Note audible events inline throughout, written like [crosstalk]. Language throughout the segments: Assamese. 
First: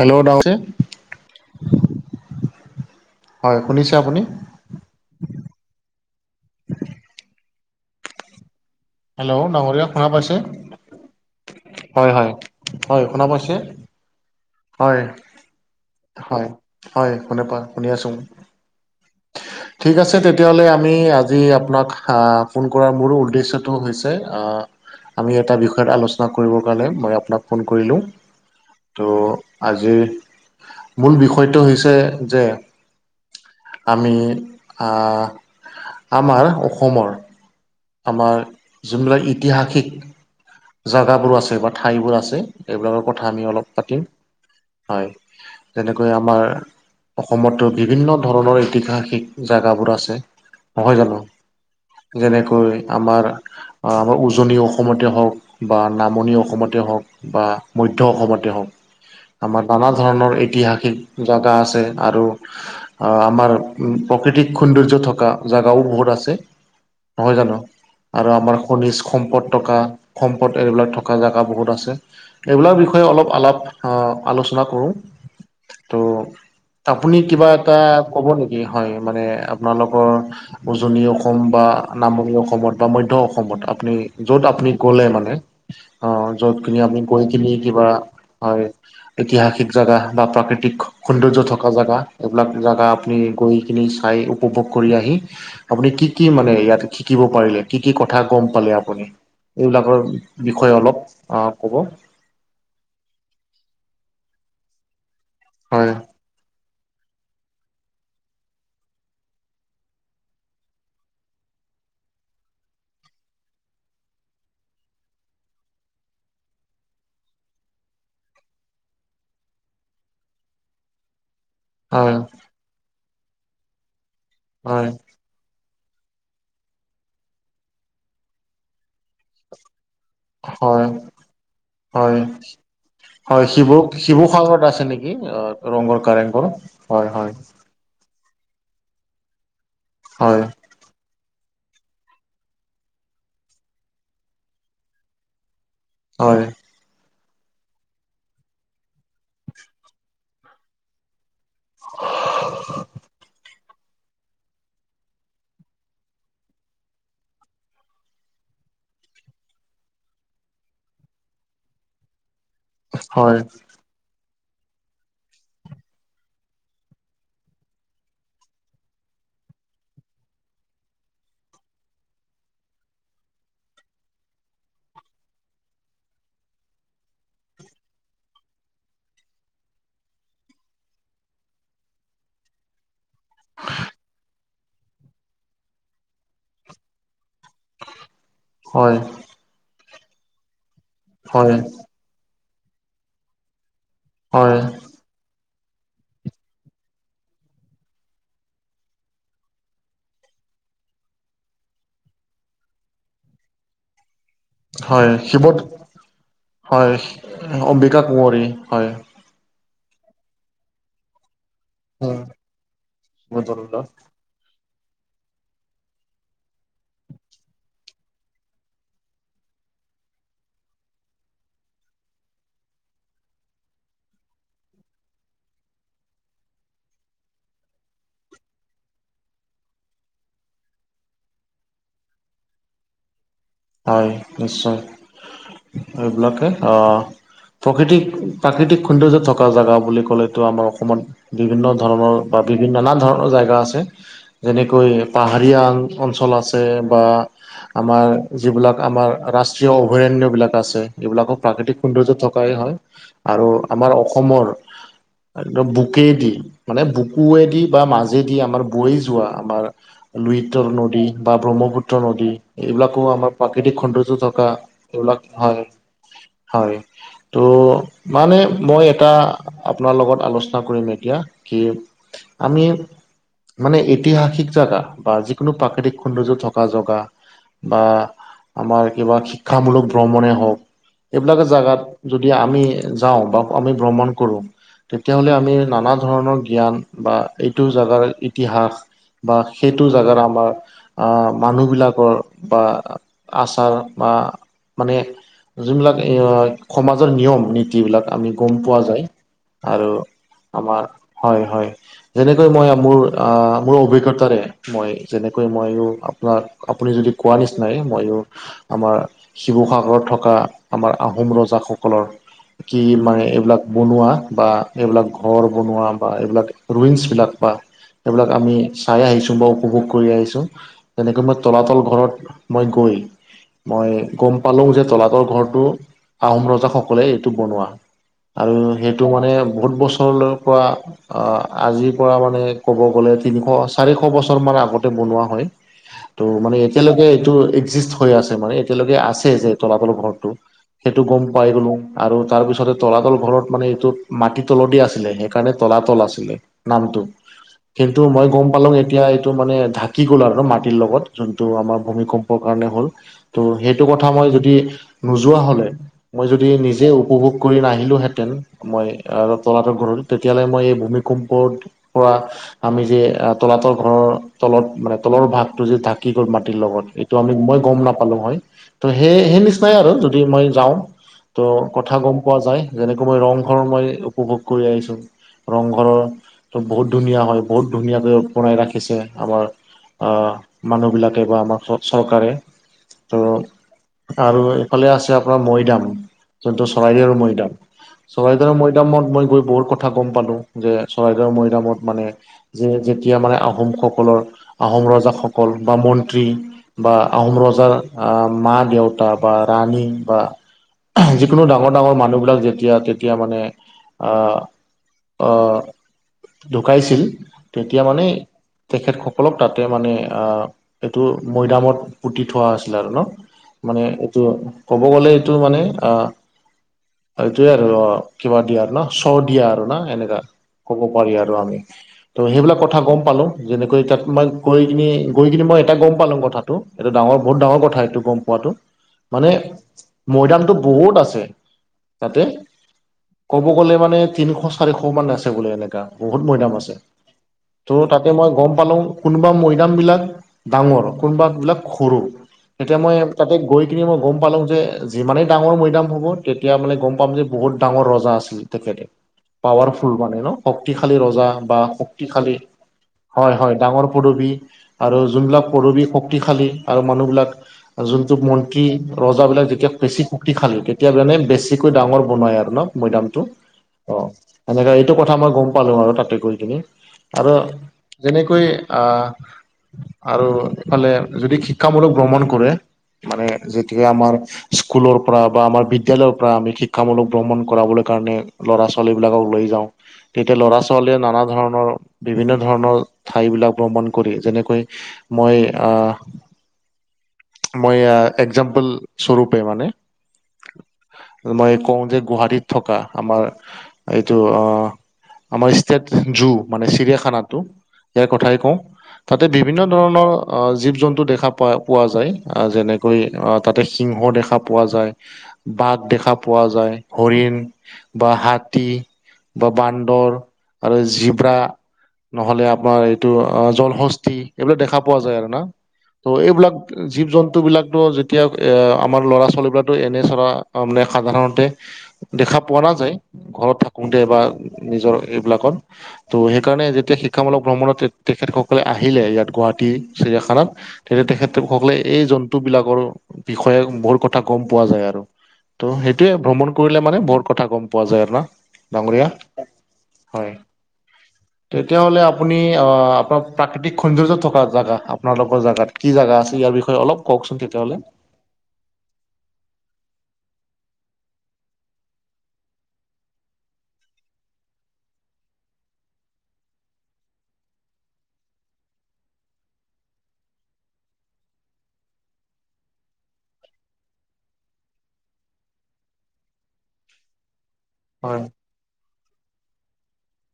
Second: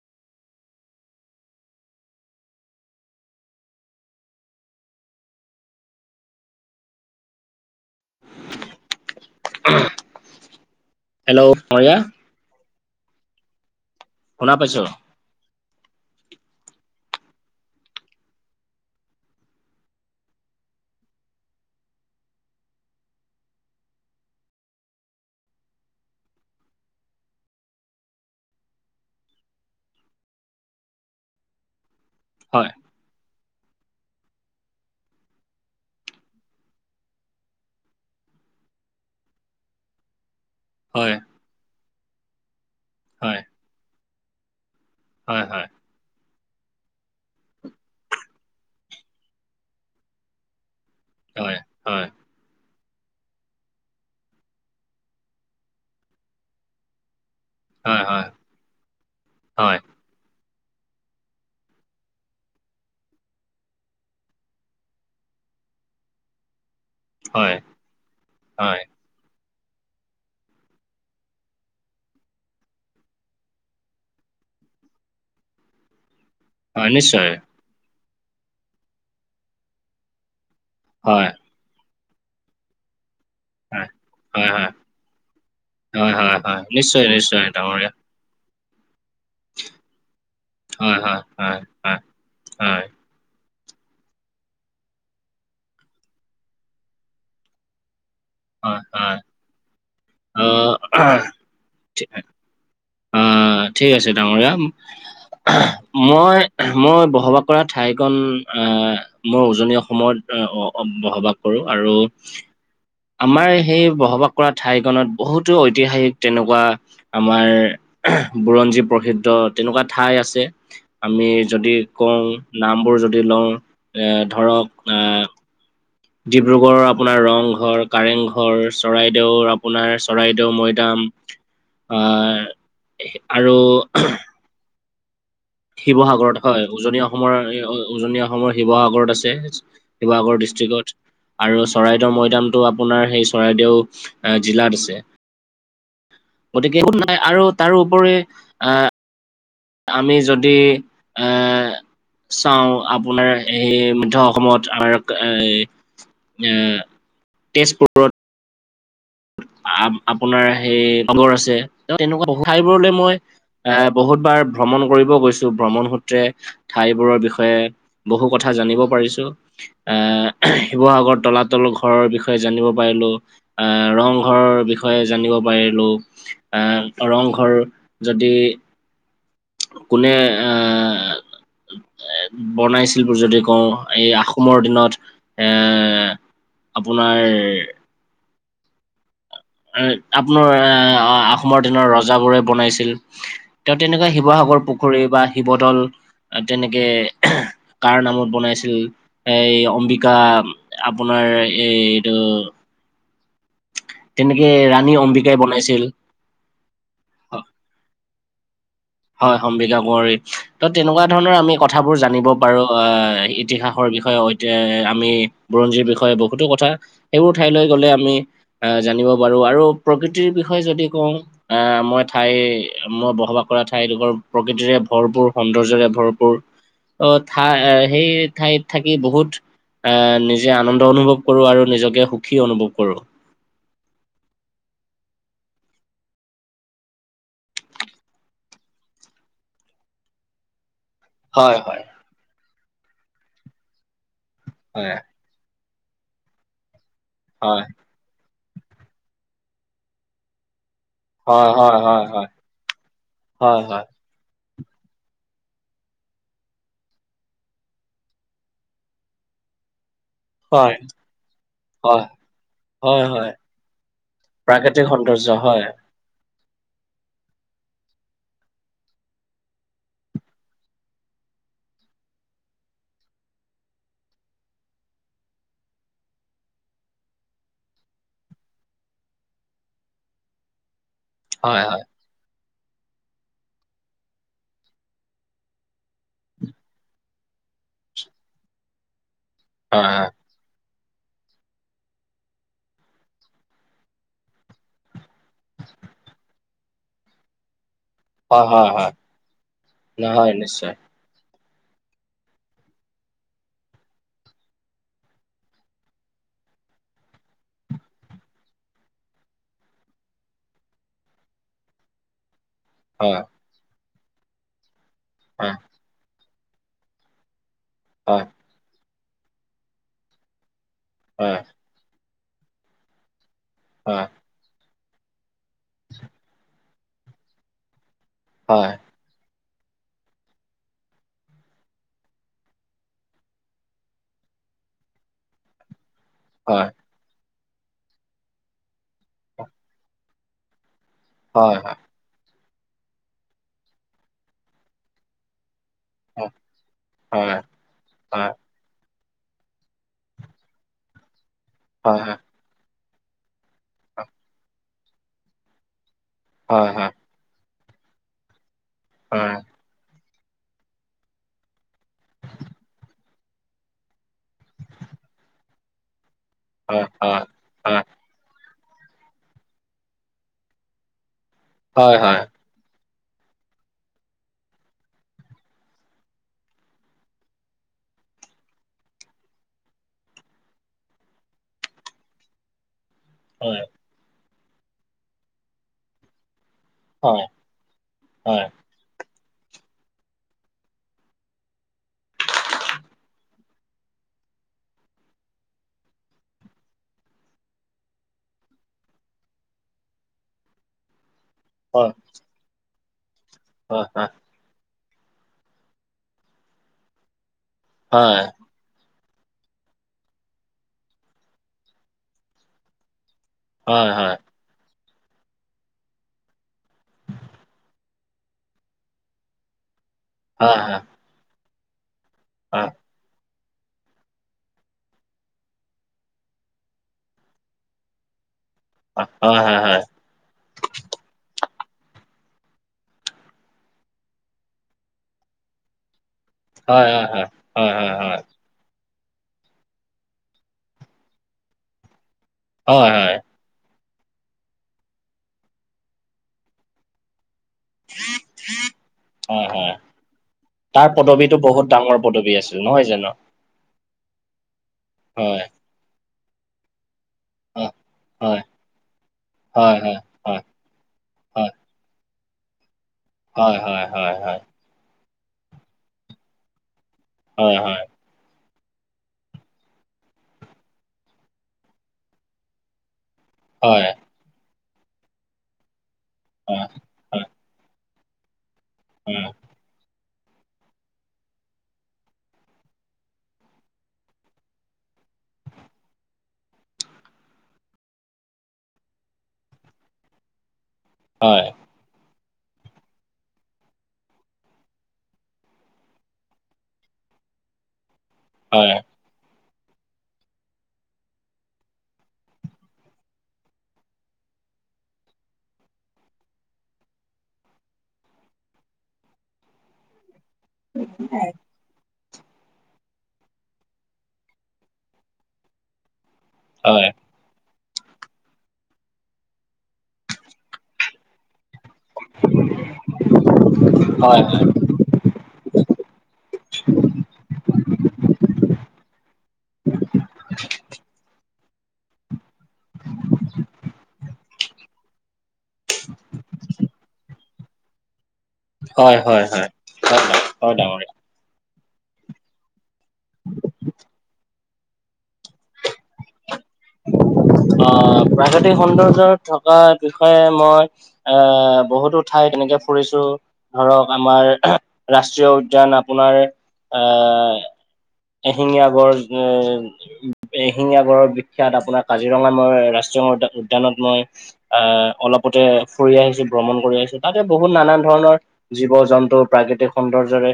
তেলৰ দাম হৈছে। হয়, শুনিছে আপুনি? হেল্ল' ডাঙৰীয়া শুনা হেল্ল' পাইছে? মৰিয়া হয়, হয়। হয় শুনা পাইছে? শুনা পাইছো হয়। হয়, হয় শুনে পা শুনি আছো। ঠিক আছে তেতিয়াহ'লে আমি আজি আপোনাক আ ফোন কৰাৰ মোৰো উদ্দেশ্য টো হৈছে আ আমি এটা বিষয়ত আলোচনা কৰিবৰ কাৰণে মই আপোনাক ফোন কৰিলো। ত আজিৰ মূল বিষয়টো হৈছে যে হয় আমি আ আমাৰ অসমৰ আমাৰ যোনবিলাক ইতিহাসিক হয় জাগাবোৰ আছে বা ঠাইবোৰ আছে এইবিলাকৰ কথা হয় আমি অলপ পাতিম। হয়। হয়, হয়। তেনেকৈ আমাৰ অসমতো বিভিন্ন ধৰণৰ ইতিহাসিক জাগাবোৰ আছে। নহয় জানো? হয় হয় হয় যেনেকৈ আমাৰ আ আমাৰ উজনি অসমতে হওক। বা নামনি অসমতে হওক বা হয় মধ্য অসমতে হওক। আমাৰ হয় নানা ধৰণৰ ইতিহাসিক জাগা আছে আৰু আ আমাৰ প্ৰকৃতিক সৌন্দৰ্য থকা জাগাও বহুত আছে। নহয় জানো? হয় আৰু আমাৰ হয় খনিজ সম্পদ থকা সম্পদ এইবিলাক থকা জাগা বহুত আছে। এইবিলাকৰ বিষয়ে অলপ আলাপ আ আলোচনা কৰো। ত' হয় আপুনি নিশ্চয় কিবা এটা ক'ব নেকি হয় মানে আপোনালোকৰ উজনি হয় অসম বা নামনি অসমত বা মধ্য অসমত হয় আপুনি য'ত হয় হয় আপনি [unintelligible] মানে অ হয় হয় যত হয় কিনি আমি নিশ্চয় গৈ নিশ্চয় কিনি কিবা, ডাঙৰীয়া হয়। ঐতিহাসিক জাগা বা প্ৰাকৃতিক হয় হয় সৌন্দৰ্য হয় থকা হয় জাগা। এইবিলাক হয় জাগা আপুনি গৈ কিনি চাই উপভোগ কৰি আহি আপুনি কি কি মানে ইয়াত শিকিব পাৰিলে? কি কি কথা গম পালে হয় আপুনি? হয় এইবিলাকৰ আহ বিষয়ে অলপ আ ক'ব। আ ঠিক আছে ডাঙৰীয়া। হয় মই মই বসবাস কৰা ঠাইকণ আ মই উজনি অসমত অ-অ বসবাস কৰো আৰু আমাৰ সেই বসবাস কৰা ঠাইখনত বহুতো ঐতিহাসিক তেনেকুৱা আমাৰ বুৰঞ্জী প্ৰসিদ্ধ তেনেকুৱা ঠাই আছে। আমি যদি হয় কওঁ, নামবোৰ যদি লও এ হয় ধৰক আ ডিব্ৰুগড়ৰ আপোনাৰ ৰংঘৰ, কাৰেংঘৰ, চৰাইদেউৰ আপোনাৰ চৰাইদেউ হয় মৈদাম হয়, আহ হয় আৰু শিৱ শিৱসাগৰত আছে নেকি? অ। ৰংঘৰ শিৱসাগৰত কাৰেংঘৰ হয়, উজনি হয় অসমৰ এই উজনি অসমৰ শিৱসাগৰত আছে, হয় শিৱসাগৰ ডিষ্ট্ৰিকত। আৰু চৰাইদেউৰ মৈদামটো আপোনাৰ হেই চৰাইদেউ জিলাত আছে। হয়। গতিকে [unintelligible] নাই আৰু তাৰোপৰি আহ আমি যদি এ চাওঁ আপোনাৰ এ ধৰ অসমত আৰক এই য়া তেজপুৰত। আপো আপোনাৰ হেই অমৰ আছে। তেনেকুৱা বহু ঠাইবোৰলে মই হয় আ বহুত বাৰ ভ্ৰমণ কৰিব গৈছো। ভ্ৰমণ সূত্ৰে ঠাইবোৰৰ বিষয়ে বহু কথা জানিব পাৰিছো। আ শিৱসাগৰৰ তলাতল ঘৰৰ বিষয়ে জানিব পাৰিলো। আহ ৰংঘৰৰ বিষয়ে জানিব পাৰিলো, আহ ৰংঘৰ যদি কোনে আহ বনাইছিল বুলি যদি কওঁ এই আহোমৰ দিনত এ আপোনাৰ হয়। আপোনাৰ আহ হয় আহোমৰ হয় দিনৰ ৰজাবোৰে বনাইছিল, তেওঁ তেনেকুৱা হিম- হয় শিৱসাগৰ পুখুৰী বা শিৱদল তেনেকে কাৰ নামত বনাইছিল। এই অম্বিকা আপোনাৰ এই এইটো তেনেকে ৰাণী হয় অম্বিকাই শিৱদ বনাইছিল হয় অম্বিকা কুঁৱৰী হয়। হয় অম্বিকা কুঁৱৰী ত তেনেকুৱা ধৰণৰ আমি কথাবোৰ উম, জানিব পাৰো শিৱদৌল ইতিহাসৰ বিষয়ে অধ- এতিয়া আমি বুৰঞ্জীৰ বিষয়ে বহুতো কথা সেইবোৰ ঠাইলৈ গ'লে আমি আহ জানিব পাৰো আৰু প্ৰকৃতিৰ বিষয়ে যদি কওঁ অ মই ঠাই মই বসবাস কৰা ঠাইলোকৰ প্ৰকৃতিৰে ভৰপুৰ সৌন্দৰ্যৰে ভৰপূৰ। অ ঠাই আহ সেই ঠাইত থাকি বহুত আহ নিজে আনন্দ অনুভৱ কৰোঁ আৰু নিজকে সুখী অনুভৱ কৰোঁ। হয় নিশ্চয়, এইবিলাকে অ প্ৰকৃতিক প্ৰাকৃতিক সৌন্দৰ্য থকা জেগা বুলি ক'লেটো আমাৰ অসমত বিভিন্ন ধৰণৰ বা বিভিন্ন নানা ধৰণৰ জেগা আছে যেনেকৈ হয় পাহাৰীয়া অঞ্চল আছে বা হয়। আমাৰ যিবিলাক আমাৰ ৰাষ্ট্ৰীয় অভয়াৰণ্যবিলাক আছে। এইবিলাকক হয় প্ৰাকৃতিক হয় হয় সৌন্দৰ্য থকাই হয় আৰু হয় আমাৰ অসমৰ একদম বুকে দি, মানে বুকুৱেদি বা মাজেদি আমাৰ বৈ যোৱা আমাৰ লুইতৰ হয় নদী বা ব্ৰহ্মপুত্ৰ হয় নদী, এইবিলাক হয় হয় কৌ হয় আমাৰ প্ৰাকৃতিক সৌন্দৰ্য থকা প্ৰাকৃতিক এইবিলাক সৌন্দৰ্য হয়, হয়। ত' মানে মই এটা আপোনাৰ লগত আলোচনা কৰিম এতিয়া কি, আমি মানে ঐতিহাসিক জেগা বা যিকোনো প্ৰাকৃতিক সৌন্দৰ্য থকা জগা। বা আমাৰ কিবা শিক্ষামূলক ভ্ৰমণে হওঁক এইবিলাকে হয়, হয়, জেগাত। যদি আমি যাওঁ বা আমি ভ্ৰমণ কৰোঁ। তেতিয়াহ'লে আমি নানা ধৰণৰ জ্ঞান বা এইটো জেগাৰ ইতিহাস। বা সেইটো হয়, হয়। জেগাত আমাৰ আহ মানুহ বিলাকৰ বা আচাৰ বা মানে যোনবিলাক এ অই সমাজৰ নিয়ম নীতিবিলাক আমি হয়, গম হয়, পোৱা হয়। যায় আৰু নহয় নিশ্চয়। আম- হয় হয় যেনেকৈ মই মোৰ মোৰ অভিজ্ঞতাৰে মই যেনেকৈ মইয়ো আপোনাক আপুনি যদি কোৱা নিচিনাই মইও আমাৰ শিৱসাগৰত থকা আমাৰ আহোম ৰজাসকলৰ কি মানে হয়, এইবিলাক বনোৱা বা এইবিলাক ঘৰ হয়, বনোৱা বা এইবিলাক ৰুইংছ বিলাক বা হয়, সেইবিলাক আমি চাই আহিছো বা উপভোগ কৰি আহিছোঁ। যেনেকৈ মই হয়, তলাতল ঘৰত মই গৈ মই হয়, গ'ম পালো যে তলাতৰ ঘৰটো আহোম ৰজাসকলে এইটো বনোৱা। আৰু হয়, সেই এইটো মানে বহুত বছৰলৈৰ পৰা অ আজিৰ পৰা মানে ক'ব গলে তিনিশ চাৰিশ বছৰ মান আগতে বনোৱা হয়। হয়। ত' মানে এতিয়ালৈকে এইটো একজিষ্ট হৈ আছে মানে এতিয়ালৈকে আছে যে তলাতলৰ ঘৰটো। সেইটো গম হয়, পাই হয়, গলোঁ, আৰু তাৰ পিছতে তলাতল ঘৰত মানে এইটোত মাটি তলে দি আছিলে সেই কাৰণে তলাতল হয়, আছিলে নামটো, হয়, কিন্তু মই গম পালোঁ এতিয়া এইটো মানে ঢাকি গ'ল আৰু মাটিৰ লগত যোনটো আমাৰ হয়, হয়, হয়, ভূমিকম্প কাৰণে হ'ল ত' সেইটো কথা মই যদি নোযোৱা হলে মই যদি হয়, হয়, নিজে হয়, উপভোগ কৰি নাহিলোহেঁতেন মই হয়, হয়, তলাতৰ ঘৰৰ তেতিয়ালে মই এই ভূমিকম্পত পৰা আমি যে তলাতল ঘৰৰ তলত মানে তলৰ ভাগটো যে ঢাক কি গ'ল মাটিৰ হয়, লগত এইটো হয়, আমি মই হয়, গম নাপ পালো হয়, ত সেই সেই নিচিনাই আৰু যদি মই যাওঁ ত' হয়, হয়, হয়, কথা হয়, হয়, হয়, হয়, হয়, হয়। গম পোৱা যায়। যেনেকৈ মই ৰংঘৰ মই উপভোগ কৰি আহিছোঁ। ৰংঘৰৰ বহুত ধুনীয়া হয় বহুত ধুনীয়াকৈ বনাই ৰাখিছে আমাৰ। অহ‌ মানুহবিলাকে বা আমাৰ চৰকাৰে ত' হয় আৰু এইফালে আছে আপোনাৰ মৈদাম, যোনটো চৰাইদেউ মৈদাম, চৰাইদেউ মৈদাম মৈদামত মই গৈ বহুত কথা গম পালো যে চৰাইদেউৰ মৈদামত মানে যে যেতিয়া মানে আহোমসকলৰ আহোম ৰজাসকল বা মন্ত্ৰী বা আহোম ৰজাৰ মা দেউতা বা ৰাণী বা যিকোনো ডাঙৰ হয়, হয়, ডাঙৰ মানুহবিলাক যেতিয়া তেতিয়া মানে হয়, আহ অ ঢুকাইছিল তেতিয়া মানে তেখেতসকলক তাতে মানে অ এইটো মৈদামত পুতি থোৱা আছিলে আৰু ন। মানে এইটো ক'ব গ'লে এইটো মানে এইটোৱে আৰু ৰ কিবা দিয়া ন চ দিয়া আৰু না এনেকা হয়, হয়, হয়, হয়, হয়, ক'ব পাৰি আৰু আমি। ত' সেইবিলাক কথা গম পালো যেনেকৈ তাত মই গৈ কিনি গৈ কিনে মই এটা গম পালো কথাটো এটো ডাঙৰ বহুত ডাঙৰ কথা এইটো গম পোৱাটো, মানে- হয়, মৈদামটো বহুত আছে তাতে। ক'ব গ'লে মানে তিনিশ চাৰিশ মান আছে বোলে এনেকা বহুত মৈদাম আছে। ত তাতে মই গম পালো কোনোবা মৈদাম বিলাক ডাঙৰ, কোনোবা বিলাক সৰু। এতিয়া হয়, মই তাতে গৈ কিনি মই গম পালোঁ যে যিমানেই ডাঙৰ মৈদাম হ'ব তেতিয়া মানে গম পাম যে, বহুত ডাঙৰ ৰজা আছিল তেখেতে। হয়, হয়। পাৱাৰফুল মানে ন, তাৰ শক্তিশালী ৰজা পদবীটো বা বহুত ডাঙৰ পদবী শক্তিশালী- আছিল নহয় জানো? হয় হয় ডাঙৰ পদৱী আৰু হয়, যোনবিলাক পদৱী শক্তিশালী আৰু মানুহবিলাক হয়, যোনটো হয়, মন্ত্ৰী ৰজাবিলাক যেতিয়া হয়, হয়, পেছি- হয়, শক্তিশালী কেতিয়াবানে হয়, বেছিকৈ ডাঙৰ বনাই আৰু ন মৈদামটো হয়, হয়, অ হয়, হয়, সেনেকা এইটো কথা মই গম পালো আৰু তাতে গৈ কিনি, আৰু হয়, হয়। যেনেকৈ আহ আৰু এইফালে যদি শিক্ষামূলক ভ্ৰমণ কৰে, মানে যেতিয়া হয়, আমাৰ স্কুলৰ পৰা বা আমাৰ বিদ্যালয়ৰ পৰা আমি হয়, শিক্ষামূলক হয়, ভ্ৰমণ কৰাবলৈ কাৰণে ল'ৰা ছোৱালীবিলাকক হয়, লৈ যাওঁ। তেতিয়া ল'ৰা ছোৱালীয়ে নানা ধৰণৰ, বিভিন্ন ধৰণৰ ঠাই বিলাক ভ্ৰমণ কৰি যেনে- কৈ মই আ মই একজাম্পল স্বৰূপে মানে হয়, মই কওঁ যে গুৱাহাটীত থকা আমাৰ এইটো আহ আমাৰ ষ্টেট জু মানে চিৰিয়াখানাটো ইয়াৰ কথাই কওঁ হয়, তাতে বিভিন্ন ধৰণৰ জীৱ জন্তু দেখা পোৱা পোৱা যায়। যেনেকৈ তাতে সিংহ দেখা- পোৱা যায় বাঘ দেখা পোৱা যায় হৰিণ বা হাতী বা বান্দৰ আৰু জিব্ৰা নহ'লে আপোনাৰ এইটো জলহ এইবিলাক দেখা পোৱা যায় আৰু না ত' এইবিলাক হয়, জীৱ জন্তু বিলাকতো তিয়ক এয়া আমাৰ ল'ৰা ছোৱালী বিলাকটো এনে চৰা মানে সাধাৰণতে দেখা পোৱা নাযায় ঘৰত থাকোতে বা হয়, নিজৰ এইবিলাকত ত' সেই কাৰণে যেতিয়া শিক্ষামূলক ভ্ৰমণত তেখেতসকলে আহিলে ইয়াত গুৱাহাটী চিৰিয়াখানাত তেতিয়া তেখেত সকলে এই জন্তু বিলাকৰ বিষয়ে বহুত কথা গম পোৱা যায় আৰু। ত' সেইটোয়ে ভ্ৰমণ কৰিলে মানে বহুত কথা গম পোৱা যায় ন ডাঙৰীয়া, হয়, হয়। হয় ডাঙ হয় ডাঙৰীয়া। তেতিয়াহলে আপুনি অ আপোনাক প্ৰাকৃতিক সৌন্দৰ্য থকা জেগা আপোনালোকৰ জেগাত কি জাগা আছে ইয়াৰ বিষয়ে অলপ কওকচোন তেতিয়াহ'লে আহ প্ৰাকৃতিক সৌন্দৰ্য থকা বিষয়ে মই এ বহুতো ঠাই তেনেকে ফুৰিছো ধৰক আমাৰ ৰাষ্ট্ৰীয় উদ্যান আপোনাৰ এ এশিঙীয়া গড় এ এশিঙীয়া গড়ৰ বি সেয়াত আপোনাৰ কাজিৰঙা মই ৰাষ্ট্ৰীয়ময় উদ্যা উদ্যানত মই এ অলপতে ফুৰি আহিছো ভ্ৰমণ কৰি আহিছো তাতে বহুত নানান ধৰণৰ হয় জীৱ জন্তুৰ প্ৰাকৃতিক সৌন্দৰ্যৰে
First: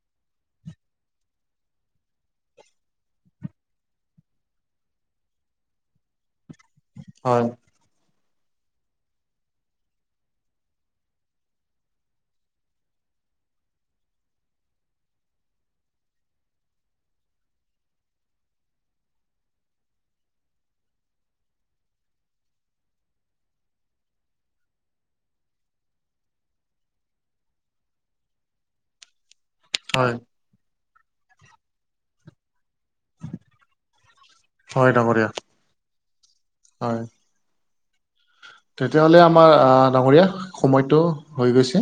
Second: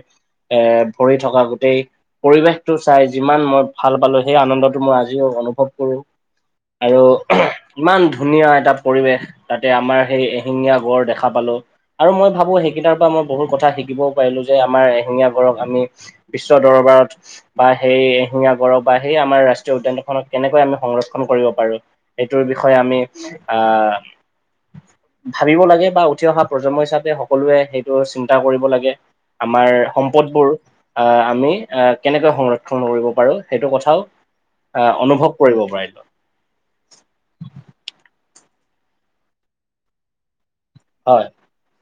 এ ভৰি থকা গোটেই পৰিৱেশটো চাই যিমান মই ভাল পালো সেই আনন্দতো মোৰ আজিও অনুভৱ কৰো আৰু হয় ওমহ ইমান ধুনীয়া এটা পৰিৱেশ তাতে আমাৰ সেই এশিঙীয়া গড় দেখা পালো আৰু মই ভাবো সেইকেইটাৰ পা মই বহুত কথা শিকিবও পাৰিলো যে আমাৰ এশিঙীয়া গড়ক আমি বিশ্ব দৰবাৰত বা সেই এশিঙীয়া গড়ক বা সেই আমাৰ ৰাষ্ট্ৰীয় উদ্যানখনত কেনেকৈ আমি সংৰক্ষণ কৰিব পাৰো সেইটোৰ বিষয়ে আমি আ ভাবিব লাগে বা উঠি অহা প্ৰজন্ম হিচাপে সকলোৱে সেইটো চিন্তা কৰিব লাগে আমাৰ হয় সম্পদবোৰ আ আমি আ কেনেকৈ সংৰ ক্ষণ কৰিব পাৰো সেইটো কথাও আ হয় ডাঙৰীয়া অনুভৱ কৰিব পাৰিলো। হয় তেতিয়াহ'লে আমাৰ আ ডাঙৰীয়া সময়তো হয় হৈ গৈছে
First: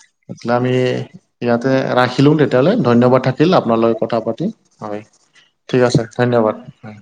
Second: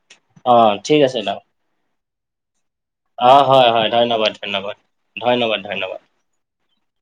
তেতেয়া হ'লে অ আমি ঠিক আছে দা। ইয়াতে ৰাখিলো তে তিয়াহ'লে ধন্যবাদ অ থাকিল হয় হয় আপোনালৈ কথা ধন্যবাদ পাতি ধন্যবাদ হয় ধন্যবাদ ঠিক ধন্যবাদ আছে ধন্যবাদ হয়।